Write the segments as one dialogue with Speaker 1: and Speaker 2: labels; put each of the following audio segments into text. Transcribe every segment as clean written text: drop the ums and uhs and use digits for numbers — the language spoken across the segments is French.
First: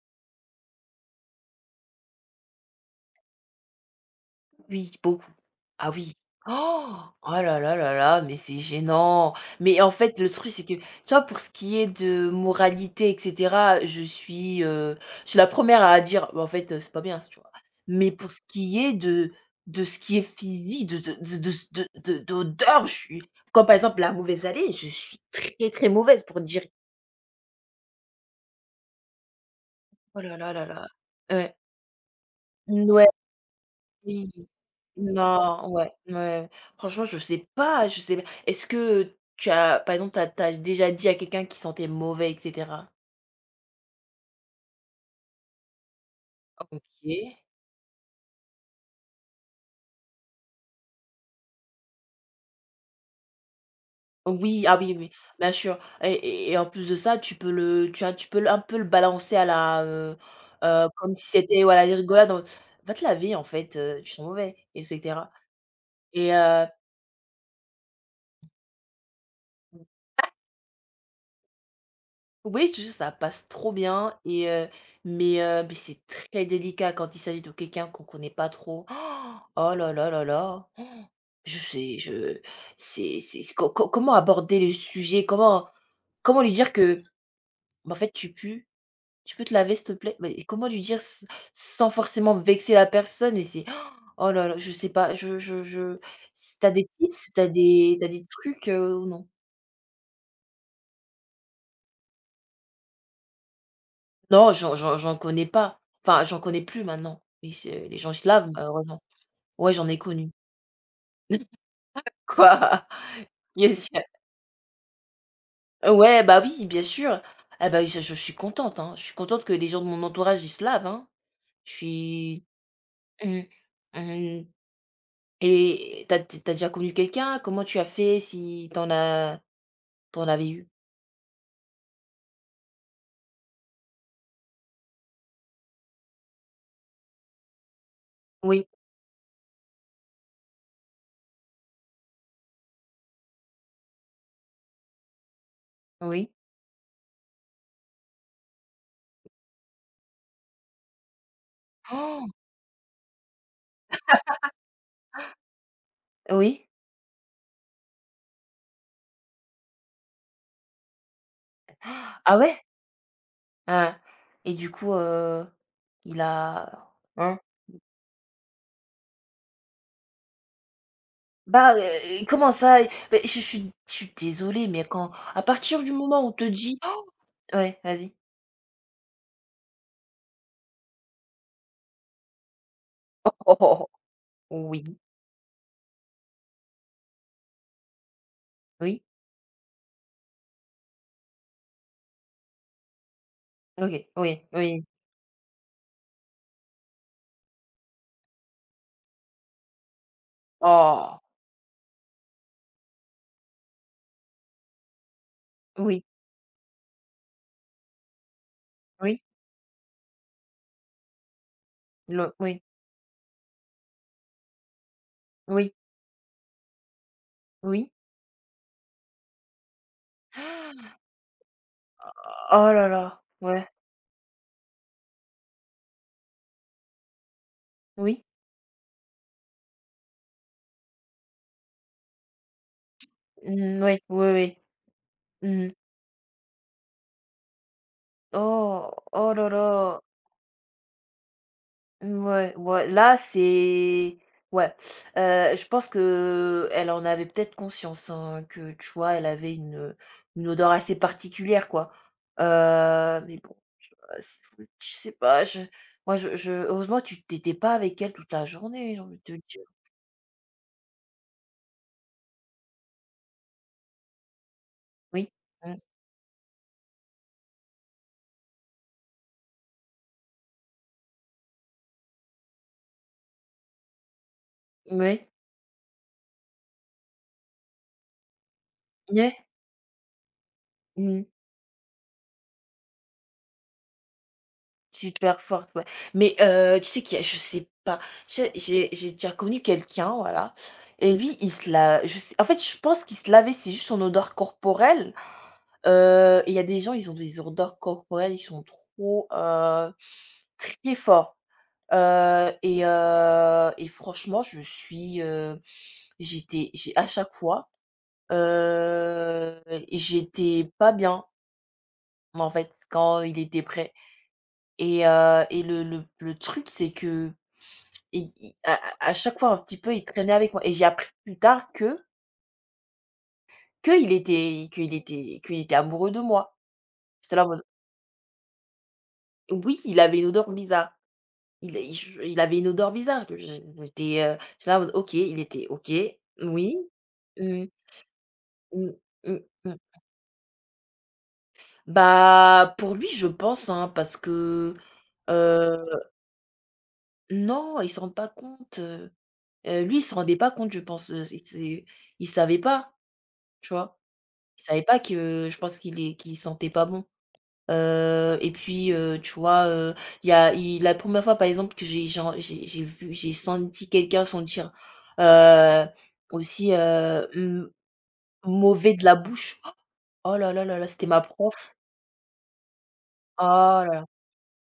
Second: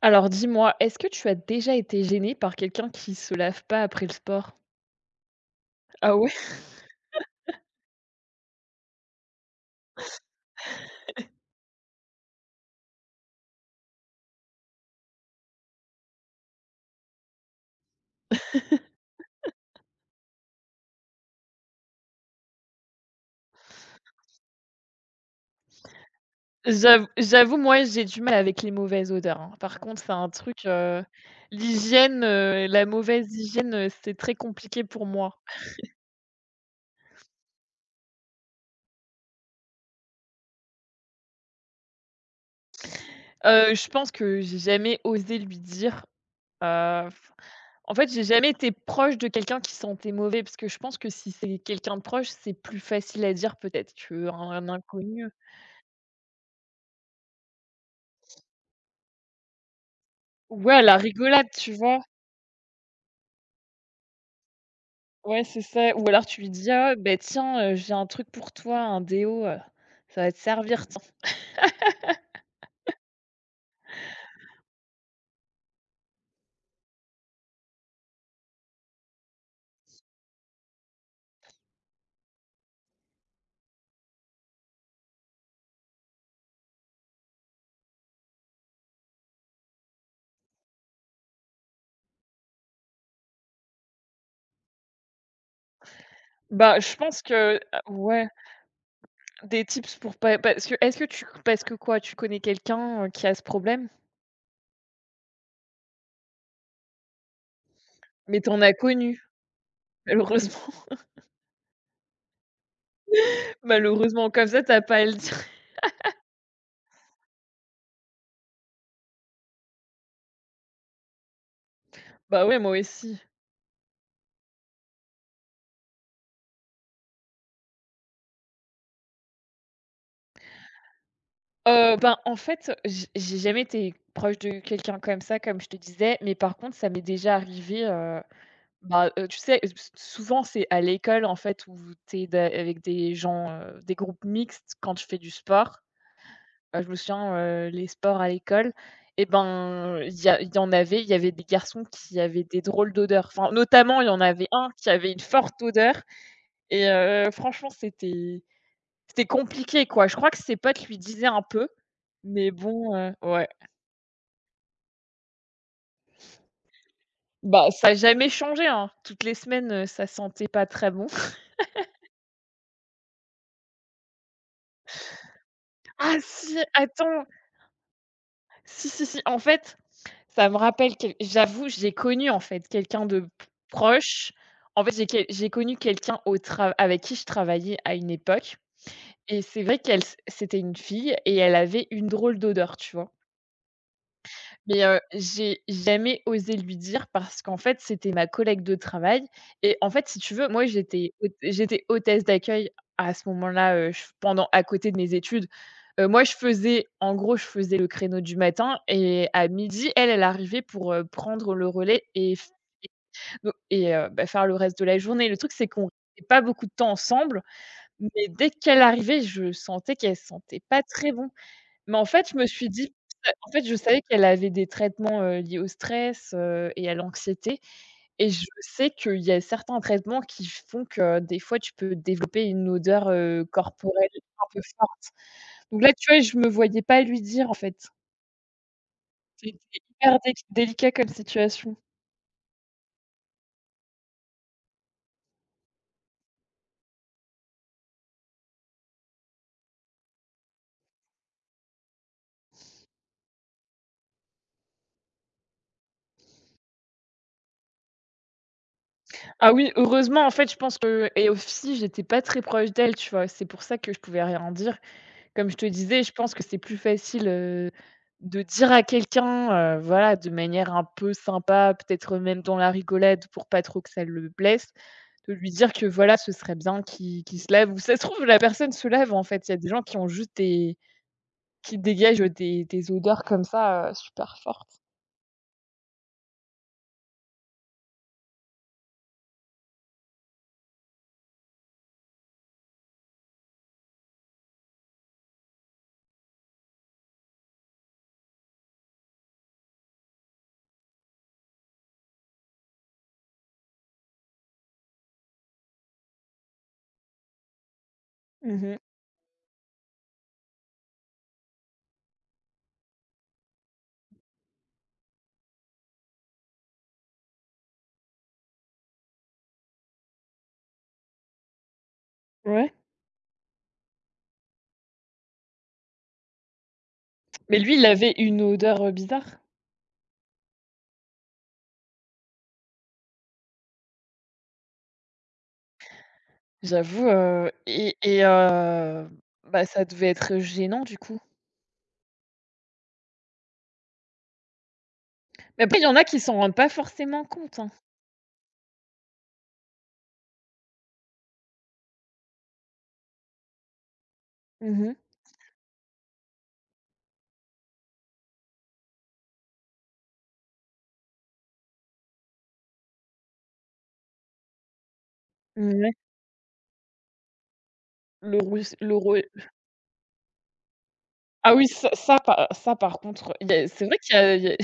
Speaker 1: Alors dis-moi, est-ce que tu as déjà été gênée par quelqu'un qui se lave pas après le sport?
Speaker 2: Oui, beaucoup. Ah oui.
Speaker 1: Ah ouais?
Speaker 2: Oh! Oh là là là là, mais c'est gênant. Mais en fait, le truc, c'est que, tu vois, pour ce qui est de moralité et cetera, je suis la première à dire: «Bah, en fait, c'est pas bien tu vois? Mais pour ce qui est de ce qui est physique, de d'odeur, je suis comme, par exemple, la mauvaise allée je suis très, très mauvaise pour dire:
Speaker 1: J'avoue, moi, j'ai du mal avec les mauvaises odeurs, hein. Par contre, c'est
Speaker 2: «Oh
Speaker 1: un
Speaker 2: là là
Speaker 1: truc,
Speaker 2: là là». Ouais.
Speaker 1: l'hygiène, la
Speaker 2: Ouais,
Speaker 1: mauvaise hygiène, c'est
Speaker 2: oui.
Speaker 1: très compliqué pour moi.
Speaker 2: Non, ouais, ouais. Franchement, je sais pas, je sais pas. Est-ce que tu as, par exemple, t'as déjà dit à quelqu'un qui sentait mauvais, et cetera?
Speaker 1: Je pense que j'ai jamais osé lui dire, heu,
Speaker 2: OK.
Speaker 1: en fait, j'ai jamais été proche de quelqu'un qui sentait mauvais parce que je pense que si c'est quelqu'un de proche, c'est plus facile à dire peut-être qu'un
Speaker 2: Oui,
Speaker 1: un
Speaker 2: ah oui, oui,
Speaker 1: inconnu.
Speaker 2: bien sûr. Et en plus de ça, tu peux le- un peu le balancer à la,
Speaker 1: Ouais, à la
Speaker 2: comme si
Speaker 1: rigolade,
Speaker 2: c'était,
Speaker 1: tu
Speaker 2: voilà, des
Speaker 1: vois?
Speaker 2: rigolades. En va te laver, en fait, tu sens mauvais, et cetera.
Speaker 1: Ouais, c'est ça. Ou alors
Speaker 2: Et
Speaker 1: tu lui dis: «Ah, beh, tiens, j'ai un truc pour toi, un déo, ça va te servir, tiens».
Speaker 2: oui, je te jure, ça passe trop bien. Et mais c'est très délicat quand il s'agit de quelqu'un qu'on connaît pas trop. Oh là là là là. Je sais, je c'est co co Comment aborder le sujet? Comment lui dire que: «Bah, en fait, tu pues, tu peux te laver, s'il te plaît?» Mais comment lui dire s sans forcément vexer la personne? Mais c'est oh là là, je sais pas, je si tu as
Speaker 1: Bah,
Speaker 2: des
Speaker 1: je pense
Speaker 2: tips,
Speaker 1: que ah
Speaker 2: tu as des
Speaker 1: ouais,
Speaker 2: trucs, ou non?
Speaker 1: des tips pour pas parce que est-ce que tu parce que quoi? Tu connais quelqu'un, qui a ce problème?
Speaker 2: Non, j'en connais pas. Enfin, j'en connais plus maintenant. Ils se Les gens ils se
Speaker 1: Mais
Speaker 2: lavent, Mmh,
Speaker 1: t'en as
Speaker 2: heureusement.
Speaker 1: connu,
Speaker 2: Ouais, j'en ai connu.
Speaker 1: malheureusement.
Speaker 2: Quoi? Yes, il
Speaker 1: Malheureusement, comme ça, t'as pas à le dire.
Speaker 2: ouais, bah, oui, bien sûr. Ah bah, oui, je suis contente, hein, je suis contente que les gens de mon entourage, ils se lavent, hein. Je suis
Speaker 1: Bah, ouais, moi aussi.
Speaker 2: Mmh. Hem et t'as déjà connu quelqu'un? Comment tu as fait si t'en avais eu?
Speaker 1: Ben, en fait, j'ai jamais été proche de quelqu'un comme ça, comme je te disais, mais par contre, ça m'est déjà arrivé.
Speaker 2: Oui,
Speaker 1: Bah, tu sais, s souvent, c'est à l'école, en fait, où tu es da avec des gens, des groupes mixtes quand je fais du sport.
Speaker 2: oui,
Speaker 1: Je me souviens, les sports à l'école et ben, il y en avait, il y avait des garçons qui
Speaker 2: Oh!
Speaker 1: avaient des drôles d'odeurs. Enfin, notamment, il y en avait un qui avait une forte odeur
Speaker 2: oui.
Speaker 1: et franchement, c'était compliqué, quoi. Je crois que ses potes lui disaient un peu,
Speaker 2: Ah
Speaker 1: mais
Speaker 2: ouais?
Speaker 1: bon, ouais.
Speaker 2: Hein. Et du coup, il a hein?
Speaker 1: Bah, ça a jamais changé, hein. Toutes les semaines, ça sentait pas très bon.
Speaker 2: Bah, comment ça? Beh, je suis je suis désolée, mais quand à partir du
Speaker 1: Ah
Speaker 2: moment où on te
Speaker 1: si!
Speaker 2: dit Oh!
Speaker 1: Attends!
Speaker 2: Ouais, vas-y.
Speaker 1: Si, si, si, en fait, ça me rappelle quel j'avoue, j'ai connu, en fait, quelqu'un de p
Speaker 2: Oh, oh, oh, oh.
Speaker 1: proche.
Speaker 2: Oui,
Speaker 1: En fait, j'ai quel j'ai connu quelqu'un au tra avec qui je travaillais à une époque
Speaker 2: oui,
Speaker 1: et c'est vrai qu'elle c c'était une fille et elle avait une drôle d'odeur, tu vois?
Speaker 2: OK, oui,
Speaker 1: Mais,
Speaker 2: oui.
Speaker 1: j'ai jamais osé lui dire parce qu'en fait, c'était ma collègue de travail et en fait, si tu veux, moi, j'étais
Speaker 2: Oh!
Speaker 1: hôte j'étais hôtesse d'accueil à ce moment-là, je pendant à côté de mes études.
Speaker 2: Oui,
Speaker 1: Moi, je faisais en gros, je faisais le créneau du matin
Speaker 2: oui,
Speaker 1: et à midi, elle, elle arrivait pour, prendre le relais
Speaker 2: le
Speaker 1: et f
Speaker 2: oui,
Speaker 1: do et bah, faire le reste de la journée. Le truc, c'est
Speaker 2: oui,
Speaker 1: qu'on n'avait pas beaucoup de temps ensemble,
Speaker 2: oui.
Speaker 1: mais dès qu'elle arrivait, je sentais qu'elle sentait pas très bon. Mais en fait, je me suis
Speaker 2: Oh là
Speaker 1: dit
Speaker 2: là,
Speaker 1: en fait,
Speaker 2: ouais,
Speaker 1: je savais qu'elle avait des traitements, liés au stress, et à l'anxiété
Speaker 2: oui,
Speaker 1: et je sais qu'il y a certains traitements qui font que, des fois, tu peux développer une odeur,
Speaker 2: mmh, oui,
Speaker 1: corporelle
Speaker 2: oui,
Speaker 1: un
Speaker 2: oui.
Speaker 1: peu forte.
Speaker 2: Mmh.
Speaker 1: Donc là, tu vois, je me voyais pas lui dire, en fait.
Speaker 2: Oh, oh là
Speaker 1: C'était
Speaker 2: là.
Speaker 1: hyper dé délicat comme situation.
Speaker 2: Mmh, ouais ouais, là, c'est ouais, je pense que elle en avait peut-être conscience, hein, que, tu vois, elle avait une odeur assez particulière, quoi, mais bon, tu c'est je sais pas, je moi, je heureusement, tu t'étais pas avec elle toute la journée, j'ai envie de te
Speaker 1: Ah
Speaker 2: dire.
Speaker 1: oui, heureusement, en fait, je pense que et aussi, j'étais pas très proche d'elle, tu vois? C'est pour ça que je pouvais rien dire.
Speaker 2: Oui,
Speaker 1: Comme je te
Speaker 2: mmh,
Speaker 1: disais, je pense que c'est plus facile, de dire à quelqu'un, voilà, de manière un peu sympa, peut-être même dans la rigolade pour pas trop que ça le blesse,
Speaker 2: oui,
Speaker 1: de lui dire que voilà, ce serait bien qu'il se lave ou ça se trouve, la personne se lave, en
Speaker 2: oui,
Speaker 1: fait. Il y a des gens qui ont juste des
Speaker 2: mmh.
Speaker 1: qui dégagent des odeurs comme ça, super fortes.
Speaker 2: Super forte, ouais. Mais, tu sais qu'il y a je sais pas, tu j'ai déjà connu quelqu'un, voilà et lui, il se la je sais en fait, je pense qu'il se lavait, c'est juste son odeur corporelle, et il y a des gens, ils ont des odeurs corporelles, ils sont trop, très forts, et franchement, je suis, j'étais j'ai à chaque fois,
Speaker 1: Mmh.
Speaker 2: heu, j'étais pas bien, en fait, quand il était prêt. Et le truc, c'est que i i à chaque fois, un petit peu, il traînait avec moi et j'ai appris plus tard que
Speaker 1: Ouais.
Speaker 2: qu'il était amoureux de moi. J'étais là en
Speaker 1: Mais
Speaker 2: mode
Speaker 1: lui, il avait une odeur, bizarre,
Speaker 2: oui, il avait une odeur bizarre. Il est je il avait une odeur bizarre que je j'étais, j'étais là en mode: «OK, il était OK, oui,
Speaker 1: j'avoue,
Speaker 2: mmh, mmh, mmh,
Speaker 1: bah,
Speaker 2: mmh».
Speaker 1: ça devait être gênant, du coup.
Speaker 2: Bah, pour lui, je pense, hein, parce que,
Speaker 1: Mais après, il
Speaker 2: heu,
Speaker 1: y en a qui s'en rendent pas forcément compte, hein.
Speaker 2: non, il ne se rend pas compte, lui, il se rendait pas compte, je pense, c'est il ne savait pas. Tu vois? Il savait
Speaker 1: Mmh.
Speaker 2: pas que je pense qu'il est qu'il sentait pas bon. Et puis, tu vois, il y a il la première fois, par exemple, que j'ai vu j'ai senti quelqu'un sentir, heu,
Speaker 1: Mouais,
Speaker 2: aussi, m
Speaker 1: le rouis le
Speaker 2: mauvais de la
Speaker 1: roué
Speaker 2: bouche. Oh là là là là, c'était ma
Speaker 1: ah oui,
Speaker 2: prof.
Speaker 1: ça ça par contre, il y a
Speaker 2: Oh
Speaker 1: c'est
Speaker 2: là
Speaker 1: vrai
Speaker 2: là.
Speaker 1: qu'il y a il y a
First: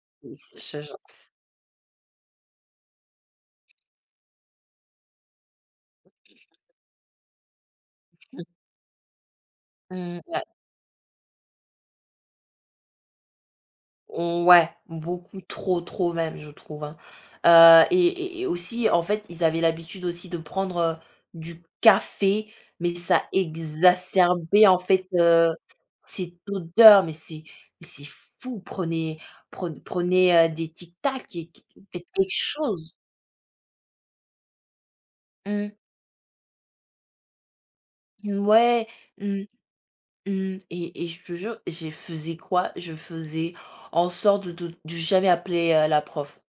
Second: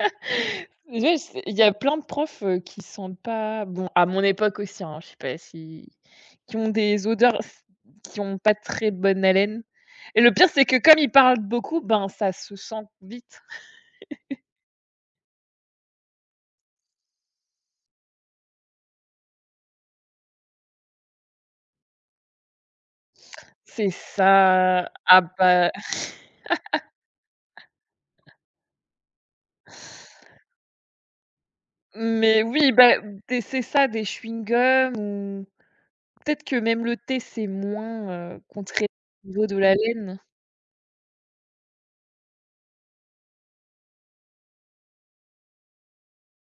Speaker 2: Je
Speaker 1: ouais, c'est il y a plein de profs, qui sentent pas bon, à mon époque aussi, hein, je sais pas si qui ont des odeurs s qui ont pas très bonne haleine et
Speaker 2: mmh,
Speaker 1: le
Speaker 2: ouais.
Speaker 1: pire, c'est que comme ils parlent beaucoup, ben, ça se sent vite.
Speaker 2: Ouais, beaucoup trop, trop même, je trouve, hein. Aussi, en fait, ils avaient l'habitude aussi de prendre, du café, mais ça
Speaker 1: C'est
Speaker 2: exacerbait, en
Speaker 1: ça
Speaker 2: fait,
Speaker 1: ah bah
Speaker 2: cette odeur, mais c'est fou. Prenez, des Tic Tac et qu faites quelque
Speaker 1: mais oui,
Speaker 2: chose.
Speaker 1: bah, des c'est ça, des chewing-gums ou
Speaker 2: Mmh,
Speaker 1: peut-être que même le thé, c'est moins,
Speaker 2: ouais,
Speaker 1: contraignant au
Speaker 2: mmh,
Speaker 1: niveau de l'haleine.
Speaker 2: mmh et je te jure, je faisais quoi? Je faisais en sorte de jamais appeler, la prof.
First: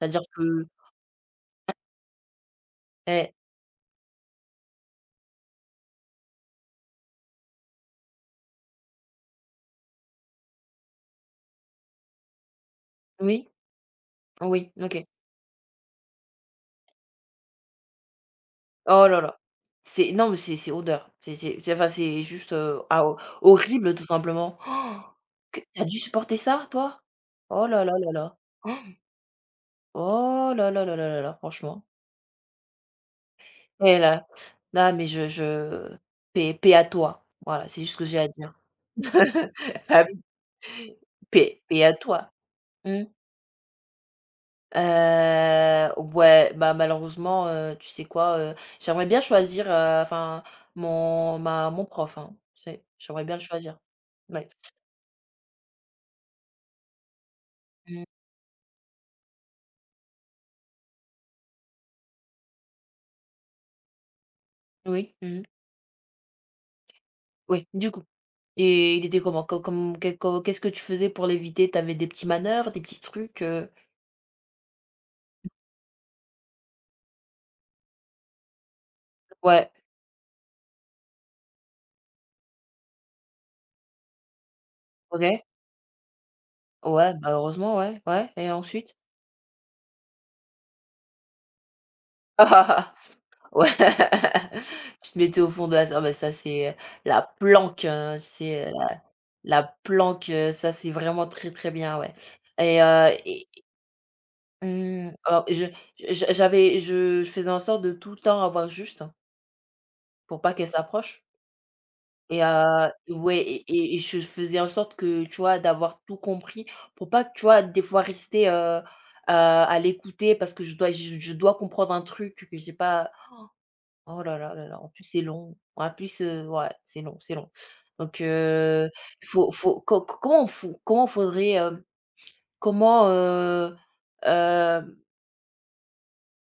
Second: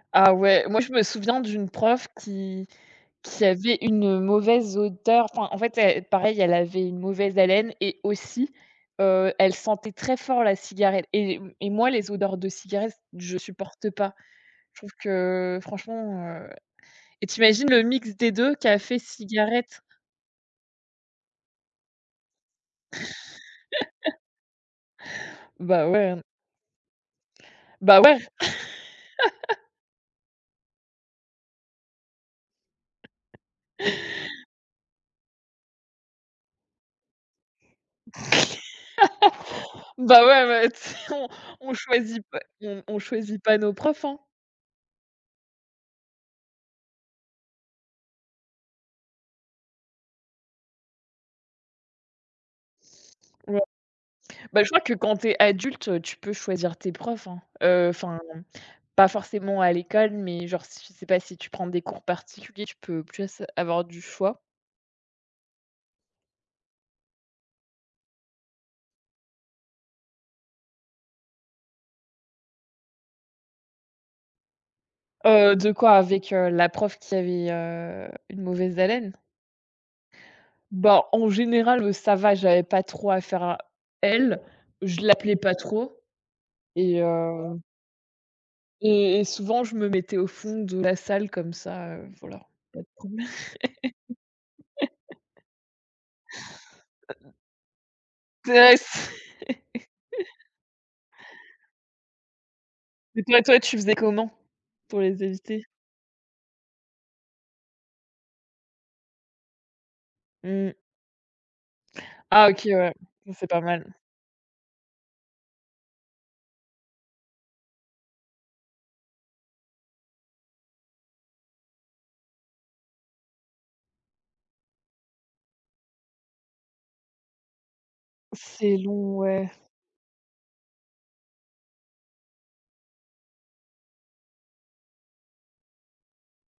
Speaker 2: C'est-à-dire
Speaker 1: Ah ouais,
Speaker 2: que
Speaker 1: moi je me souviens d'une prof qui
Speaker 2: eh
Speaker 1: qui avait une mauvaise odeur. Enfin, en fait, elle pareil, elle avait une mauvaise haleine et aussi, elle sentait très fort la cigarette et moi les odeurs de cigarette, je
Speaker 2: oui?
Speaker 1: supporte pas.
Speaker 2: Oui,
Speaker 1: Je trouve
Speaker 2: OK.
Speaker 1: que franchement, et t'imagines le mix des 2 café,
Speaker 2: Oh là là.
Speaker 1: cigarette?
Speaker 2: C'est non, mais c'est odeur. C'est enfin, c'est juste, ah, ho horrible tout simplement. Oh, que tu
Speaker 1: Bah
Speaker 2: dû
Speaker 1: ouais,
Speaker 2: supporter ça toi? Oh là là
Speaker 1: bah
Speaker 2: là
Speaker 1: ouais,
Speaker 2: là. Oh là là là là là là, franchement. Et là là, mais je paix paix à toi. Voilà, c'est juste ce que j'ai à dire. Bah oui,
Speaker 1: bah ouais, ouais, tu sais, on
Speaker 2: paix
Speaker 1: on
Speaker 2: paix à
Speaker 1: choisit
Speaker 2: toi.
Speaker 1: pas on
Speaker 2: Mmh.
Speaker 1: choisit pas nos profs, hein.
Speaker 2: Ouais, bah, malheureusement, tu sais quoi? J'aimerais bien choisir, enfin mon prof, hein, tu sais? J'aimerais bien le
Speaker 1: Ouais.
Speaker 2: choisir. Ouais.
Speaker 1: Bah, je crois que quand t'es adulte, tu peux choisir tes profs, hein,
Speaker 2: Mmh.
Speaker 1: enfin. Pas forcément à l'école, mais genre, si je sais pas si tu prends des cours particuliers, tu peux plus avoir du choix.
Speaker 2: Oui, mmh. Oui, du coup et il était comment? Co comme qu'est co qu'est-ce que tu faisais pour l'éviter? T'avais des petits manœuvres, des petits trucs,
Speaker 1: De quoi? Avec, la prof qui avait, une mauvaise haleine?
Speaker 2: Ouais,
Speaker 1: Bah, en général, ça va, j'avais pas trop affaire à elle, je l'appelais
Speaker 2: OK.
Speaker 1: pas trop et
Speaker 2: Ouais, bah,
Speaker 1: heu
Speaker 2: heureusement, ouais, ouais et ensuite?
Speaker 1: et souvent je me mettais au fond de la salle comme ça, voilà, pas de problème.
Speaker 2: Ouais. Tu te mettais au fond de la ah, bah, ça, c'est, la planque, c'est,
Speaker 1: Ouais,
Speaker 2: la planque, ça c'est vraiment très, très bien, ouais
Speaker 1: et toi
Speaker 2: et
Speaker 1: toi, tu faisais comment pour
Speaker 2: mmh,
Speaker 1: les
Speaker 2: alors
Speaker 1: éviter?
Speaker 2: je j'avais je faisais en sorte de tout le temps avoir juste hein, pour pas qu'elle
Speaker 1: Mmh.
Speaker 2: s'approche et
Speaker 1: Ah OK, ouais, ça
Speaker 2: ouais
Speaker 1: c'est pas mal.
Speaker 2: et je faisais en sorte que, tu vois, d'avoir tout compris pour pas que, tu vois, des fois rester, à l'écouter parce que je dois comprendre un truc que j'ai pas oh là là là là, en plus c'est long, en plus, ouais, c'est long donc
Speaker 1: C'est long, ouais.
Speaker 2: comment faut comment faudrait, hem comment, hem,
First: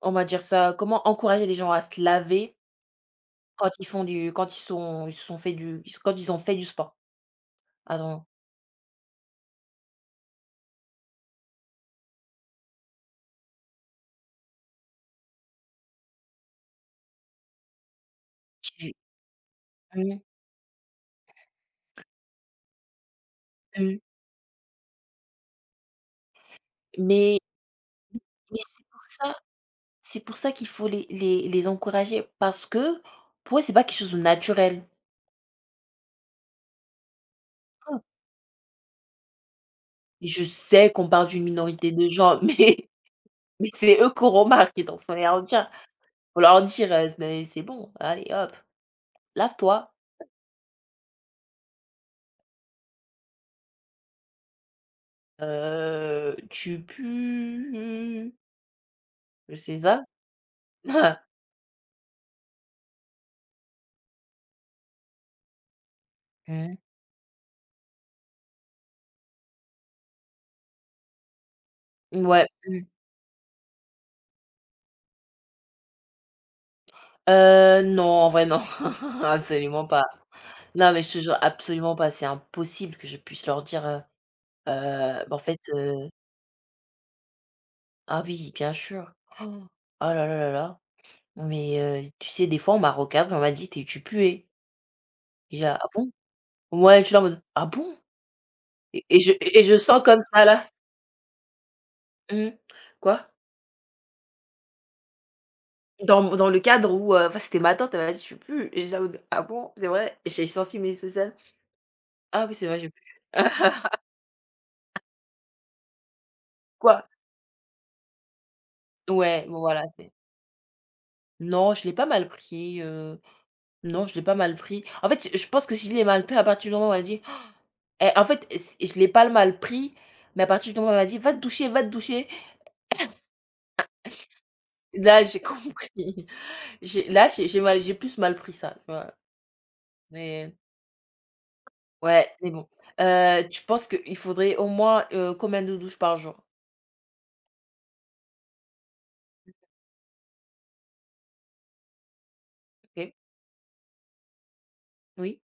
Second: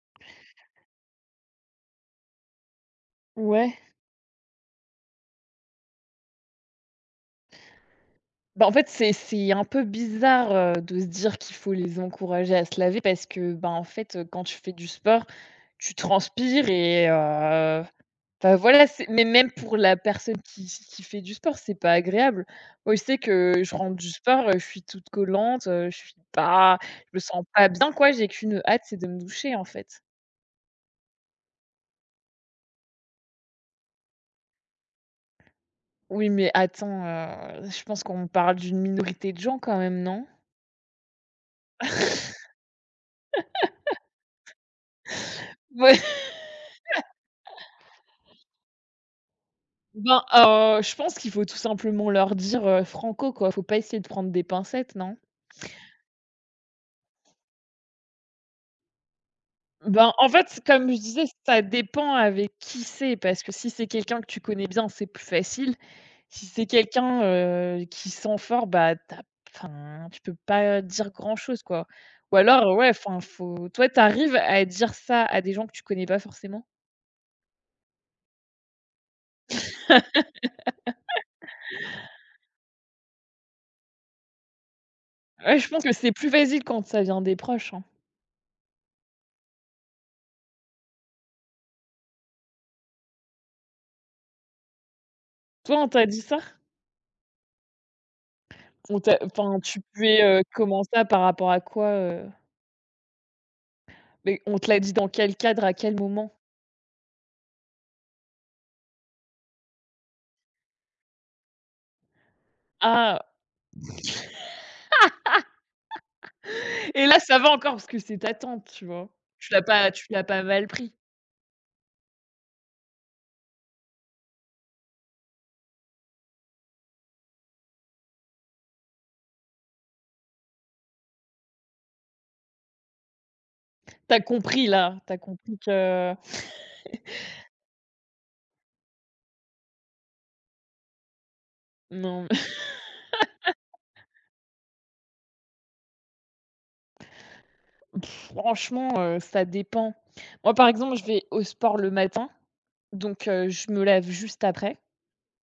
Speaker 2: on va dire ça, comment encourager les gens à se laver
Speaker 1: Ouais.
Speaker 2: quand ils sont ils se sont fait du ils quand ils ont fait du sport? Pardon.
Speaker 1: Bah, en fait, c'est un peu bizarre, de se dire qu'il faut les encourager à se laver parce que, ben, en fait, quand tu fais du sport, tu transpires et enfin, voilà,
Speaker 2: Tu
Speaker 1: c'est mais même pour la
Speaker 2: mmh,
Speaker 1: personne qui fait du sport, c'est pas agréable. Moi, je sais que je rentre
Speaker 2: mmh,
Speaker 1: du sport, je suis toute collante, je suis pas je me
Speaker 2: mais
Speaker 1: sens pas bien, quoi. J'ai
Speaker 2: mais
Speaker 1: qu'une hâte,
Speaker 2: c'est
Speaker 1: c'est
Speaker 2: pour
Speaker 1: de me
Speaker 2: ça
Speaker 1: doucher, en fait.
Speaker 2: c'est pour ça qu'il faut les encourager parce que pour eux, c'est pas quelque chose de naturel.
Speaker 1: Oui, mais attends, je pense qu'on parle d'une minorité de gens quand même, non?
Speaker 2: Et je sais qu'on parle d'une minorité de gens, mais c'est eux qu'on remarque donc faut leur dire c'est bon, allez hop, lave-toi,
Speaker 1: Ben, je pense qu'il faut tout simplement leur dire, franco, quoi. Faut pas essayer de prendre des pincettes, non?
Speaker 2: tu pues». Mmh, c'est ça?
Speaker 1: Ben, en fait, comme je disais, ça dépend avec qui c'est, parce que si c'est quelqu'un que tu connais bien, c'est plus facile. Si c'est
Speaker 2: Mmh.
Speaker 1: quelqu'un, qui sent fort, bah, t'as, as enfin, tu peux pas dire grand-chose, quoi. Ou
Speaker 2: Mouais.
Speaker 1: alors,
Speaker 2: Mmh.
Speaker 1: ouais, enfin, faut toi, t'arrives à dire ça à des gens que tu connais pas forcément?
Speaker 2: Non, en vrai non, absolument pas. Non, mais je te jure, absolument pas, c'est impossible que je puisse leur dire, bah, en
Speaker 1: Ouais,
Speaker 2: fait,
Speaker 1: je pense que c'est plus facile quand ça vient des proches, hein.
Speaker 2: ah oui, bien sûr. Oh oh là là là là. Mais, tu sais, des fois, on m'a recadré, on m'a dit: «Tu es tu puais». Et j'ai «Ah
Speaker 1: Toi, on t'a
Speaker 2: bon?»
Speaker 1: dit ça?
Speaker 2: Ouais, je suis là en mode: «Ah bon?»
Speaker 1: On t'a
Speaker 2: Je
Speaker 1: enfin,
Speaker 2: et je
Speaker 1: tu
Speaker 2: sens comme
Speaker 1: pouvais,
Speaker 2: ça là
Speaker 1: comment par rapport à quoi, heu?
Speaker 2: mmh. Quoi?
Speaker 1: Mais on te l'a dit dans quel cadre, à quel moment?
Speaker 2: Dans le cadre où, enfin, c'était ma tante, elle m'a dit: «Tu pues» et j'ai là en mode: «Ah bon? C'est vrai?» Et j'ai senti mes aisselles. «Ah oui, c'est vrai, je
Speaker 1: Ah!
Speaker 2: pue». Quoi?
Speaker 1: Et là, ça va encore parce que c'est ta tante, tu vois?
Speaker 2: Ouais, bon voilà,
Speaker 1: Tu
Speaker 2: c'est
Speaker 1: l'as pas mal pris.
Speaker 2: non, je l'ai pas mal pris, non, je l'ai pas mal pris. En fait, je pense que si je l'ai mal pris à partir du moment où elle a dit eh, en fait, c je l'ai pas mal pris, mais à partir du moment où elle a dit: «Va te doucher, va te doucher».
Speaker 1: Tu as compris là, tu as
Speaker 2: Là, j'ai
Speaker 1: compris
Speaker 2: compris.
Speaker 1: que
Speaker 2: J'ai là, j'ai plus mal pris ça, tu vois? Mais
Speaker 1: non,
Speaker 2: ouais, mais bon. Tu penses qu'il faudrait au moins, combien de douches par jour?
Speaker 1: franchement, ça dépend. Moi, par exemple, je vais au sport le matin,
Speaker 2: OK,
Speaker 1: donc je me lève juste après
Speaker 2: oui,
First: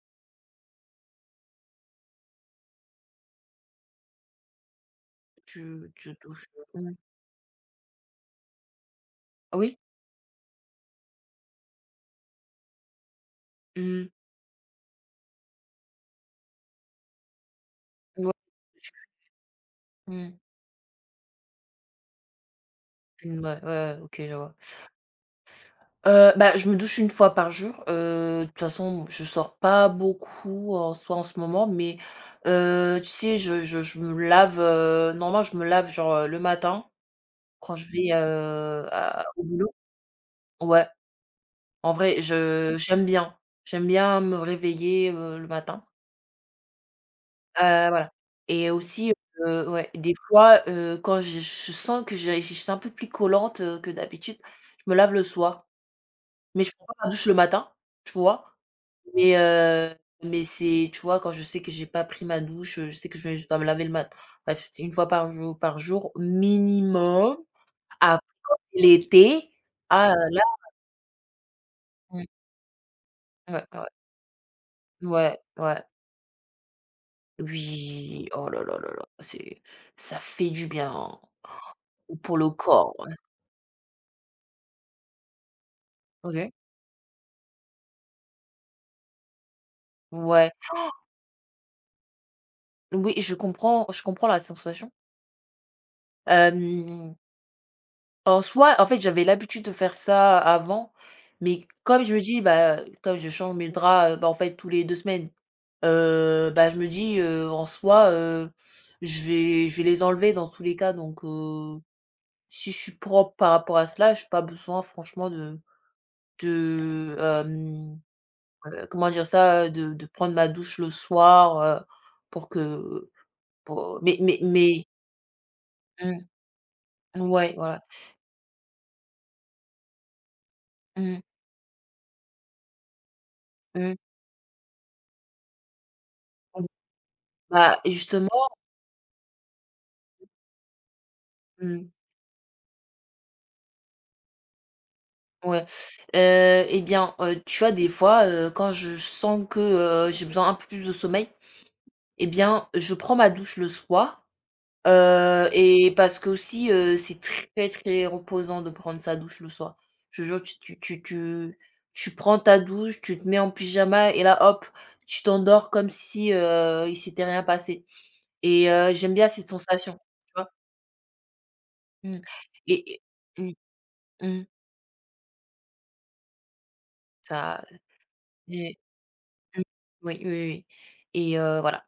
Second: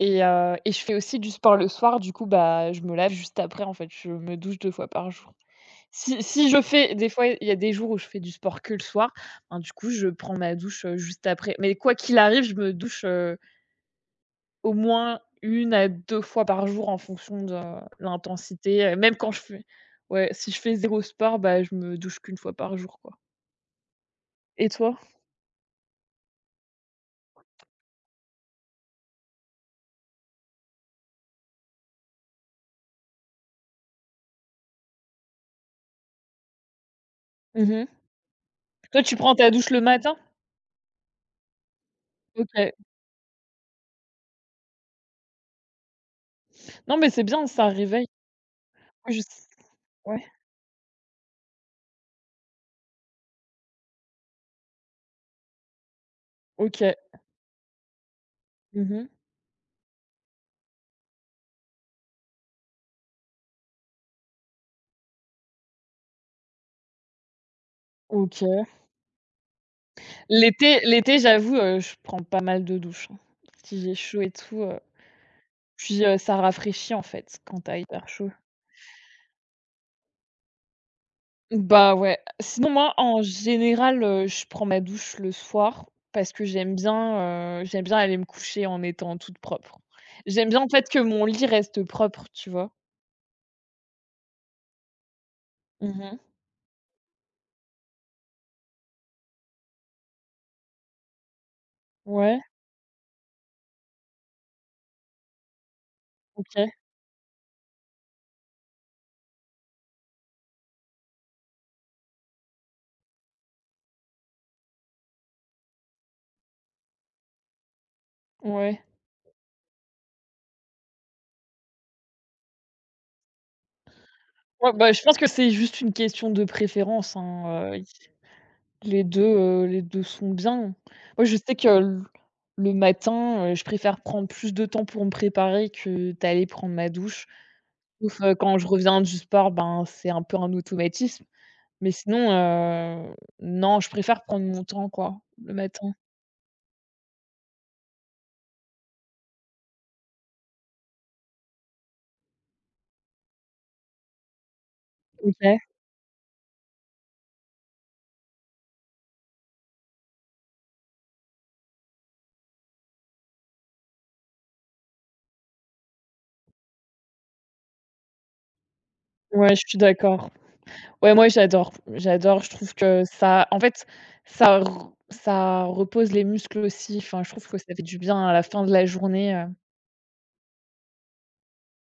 Speaker 1: et je fais aussi du sport le soir, du coup, bah, je me lave juste après, en fait. Je me douche 2 fois par jour.
Speaker 2: tu
Speaker 1: Si
Speaker 2: douches,
Speaker 1: je
Speaker 2: mmh,
Speaker 1: fais des fois, il y a des jours où je fais du sport que le soir,
Speaker 2: Ah
Speaker 1: ben, du
Speaker 2: oui,
Speaker 1: coup, je prends ma douche, juste après. Mais quoi qu'il arrive, je me douche,
Speaker 2: mmh,
Speaker 1: au moins une à 2 fois par jour en fonction de
Speaker 2: ouais,
Speaker 1: l'intensité,
Speaker 2: tu
Speaker 1: même quand je fais ouais,
Speaker 2: mmh,
Speaker 1: si je fais zéro sport, bah, je me douche qu'une fois par jour, quoi.
Speaker 2: ouais, ouais, ouais, OK, je vois.
Speaker 1: Et toi?
Speaker 2: Bah, je me douche une fois par jour, de toute façon, je sors pas beaucoup en soi en ce moment, mais tu sais, je me lave, normalement, je me lave genre, le matin quand
Speaker 1: Mmh.
Speaker 2: je vais,
Speaker 1: Toi, tu
Speaker 2: à
Speaker 1: prends
Speaker 2: au
Speaker 1: ta douche
Speaker 2: boulot.
Speaker 1: le matin?
Speaker 2: Ouais, en vrai,
Speaker 1: OK.
Speaker 2: je j'aime bien. J'aime bien me réveiller, le matin.
Speaker 1: Non, mais c'est bien, ça
Speaker 2: Heu,
Speaker 1: réveille.
Speaker 2: voilà et aussi,
Speaker 1: Moi, je
Speaker 2: ouais, des
Speaker 1: ouais,
Speaker 2: fois, quand je sens que j'ai je suis un peu plus collante, que d'habitude, je me lave le soir, mais je prends
Speaker 1: OK.
Speaker 2: pas ma douche le matin, tu vois?
Speaker 1: Mmh.
Speaker 2: Mais heu, mais c'est tu vois, quand je sais que j'ai pas pris ma douche, je sais que je dois me laver le mat bref, c'est 1 fois par jour minimum. Après
Speaker 1: OK.
Speaker 2: l'été, ah, là
Speaker 1: L'été l'été, j'avoue, je prends
Speaker 2: Mmh.
Speaker 1: pas mal de douches, hein.
Speaker 2: Ouais,
Speaker 1: Si
Speaker 2: ouais.
Speaker 1: j'ai chaud et tout,
Speaker 2: Ouais, ouais.
Speaker 1: Puis, ça rafraîchit en fait quand t'as hyper
Speaker 2: Oui,
Speaker 1: chaud.
Speaker 2: oh là là là là, c'est ça fait du bien, hein,
Speaker 1: Bah, ouais.
Speaker 2: pour le
Speaker 1: Sinon moi,
Speaker 2: corps.
Speaker 1: en général, je prends ma douche le soir parce que
Speaker 2: OK.
Speaker 1: j'aime bien aller me coucher en étant toute propre. J'aime
Speaker 2: Ouais,
Speaker 1: bien en fait que mon lit reste propre, tu vois?
Speaker 2: oui, je comprends la sensation.
Speaker 1: Mhm.
Speaker 2: En soi, en fait, j'avais l'habitude de faire ça avant, mais comme je me
Speaker 1: Ouais,
Speaker 2: dis, bah, comme je change mes draps, bah, en fait, tous les 2 semaines,
Speaker 1: OK.
Speaker 2: bah, je me dis, en soi, je vais les enlever dans tous les cas, donc si je suis propre par rapport à cela, j'ai pas besoin franchement de de, hem,
Speaker 1: Ouais.
Speaker 2: heu, comment dire ça? De prendre ma douche le soir, pour que pour
Speaker 1: Ouais,
Speaker 2: mais
Speaker 1: bah, je pense que c'est juste une
Speaker 2: mmh,
Speaker 1: question de préférence,
Speaker 2: ouais,
Speaker 1: hein,
Speaker 2: voilà.
Speaker 1: les 2 sont bien.
Speaker 2: Mmh,
Speaker 1: Moi, je sais que l le matin, je
Speaker 2: mmh.
Speaker 1: préfère prendre plus de temps pour me préparer que d'aller prendre ma douche.
Speaker 2: Bah,
Speaker 1: Sauf,
Speaker 2: justement,
Speaker 1: quand je reviens du sport, ben, c'est un peu un automatisme.
Speaker 2: mmh.
Speaker 1: Mais sinon, non, je préfère prendre mon temps, quoi, le
Speaker 2: Ouais,
Speaker 1: matin.
Speaker 2: et bien, tu vois, des fois, quand je sens que, j'ai besoin un peu plus de sommeil et bien, je prends ma douche le soir,
Speaker 1: OK.
Speaker 2: et parce qu'aussi, c'est très, très reposant de prendre sa douche le soir. Je te jure, tu prends ta douche, tu te mets en pyjama et là, hop, tu t'endors comme si, il s'était rien passé et j'aime bien cette
Speaker 1: Ouais, je suis
Speaker 2: sensation,
Speaker 1: d'accord.
Speaker 2: tu vois?
Speaker 1: Ouais, moi, j'adore.
Speaker 2: Mmh
Speaker 1: J'adore, je trouve
Speaker 2: et
Speaker 1: que ça
Speaker 2: mmh,
Speaker 1: en fait,
Speaker 2: mmh,
Speaker 1: ça repose les muscles aussi. Enfin, je trouve que
Speaker 2: ça
Speaker 1: ça fait du bien à la fin de
Speaker 2: et
Speaker 1: la journée,
Speaker 2: mmh, oui, oui, oui oui. Et voilà.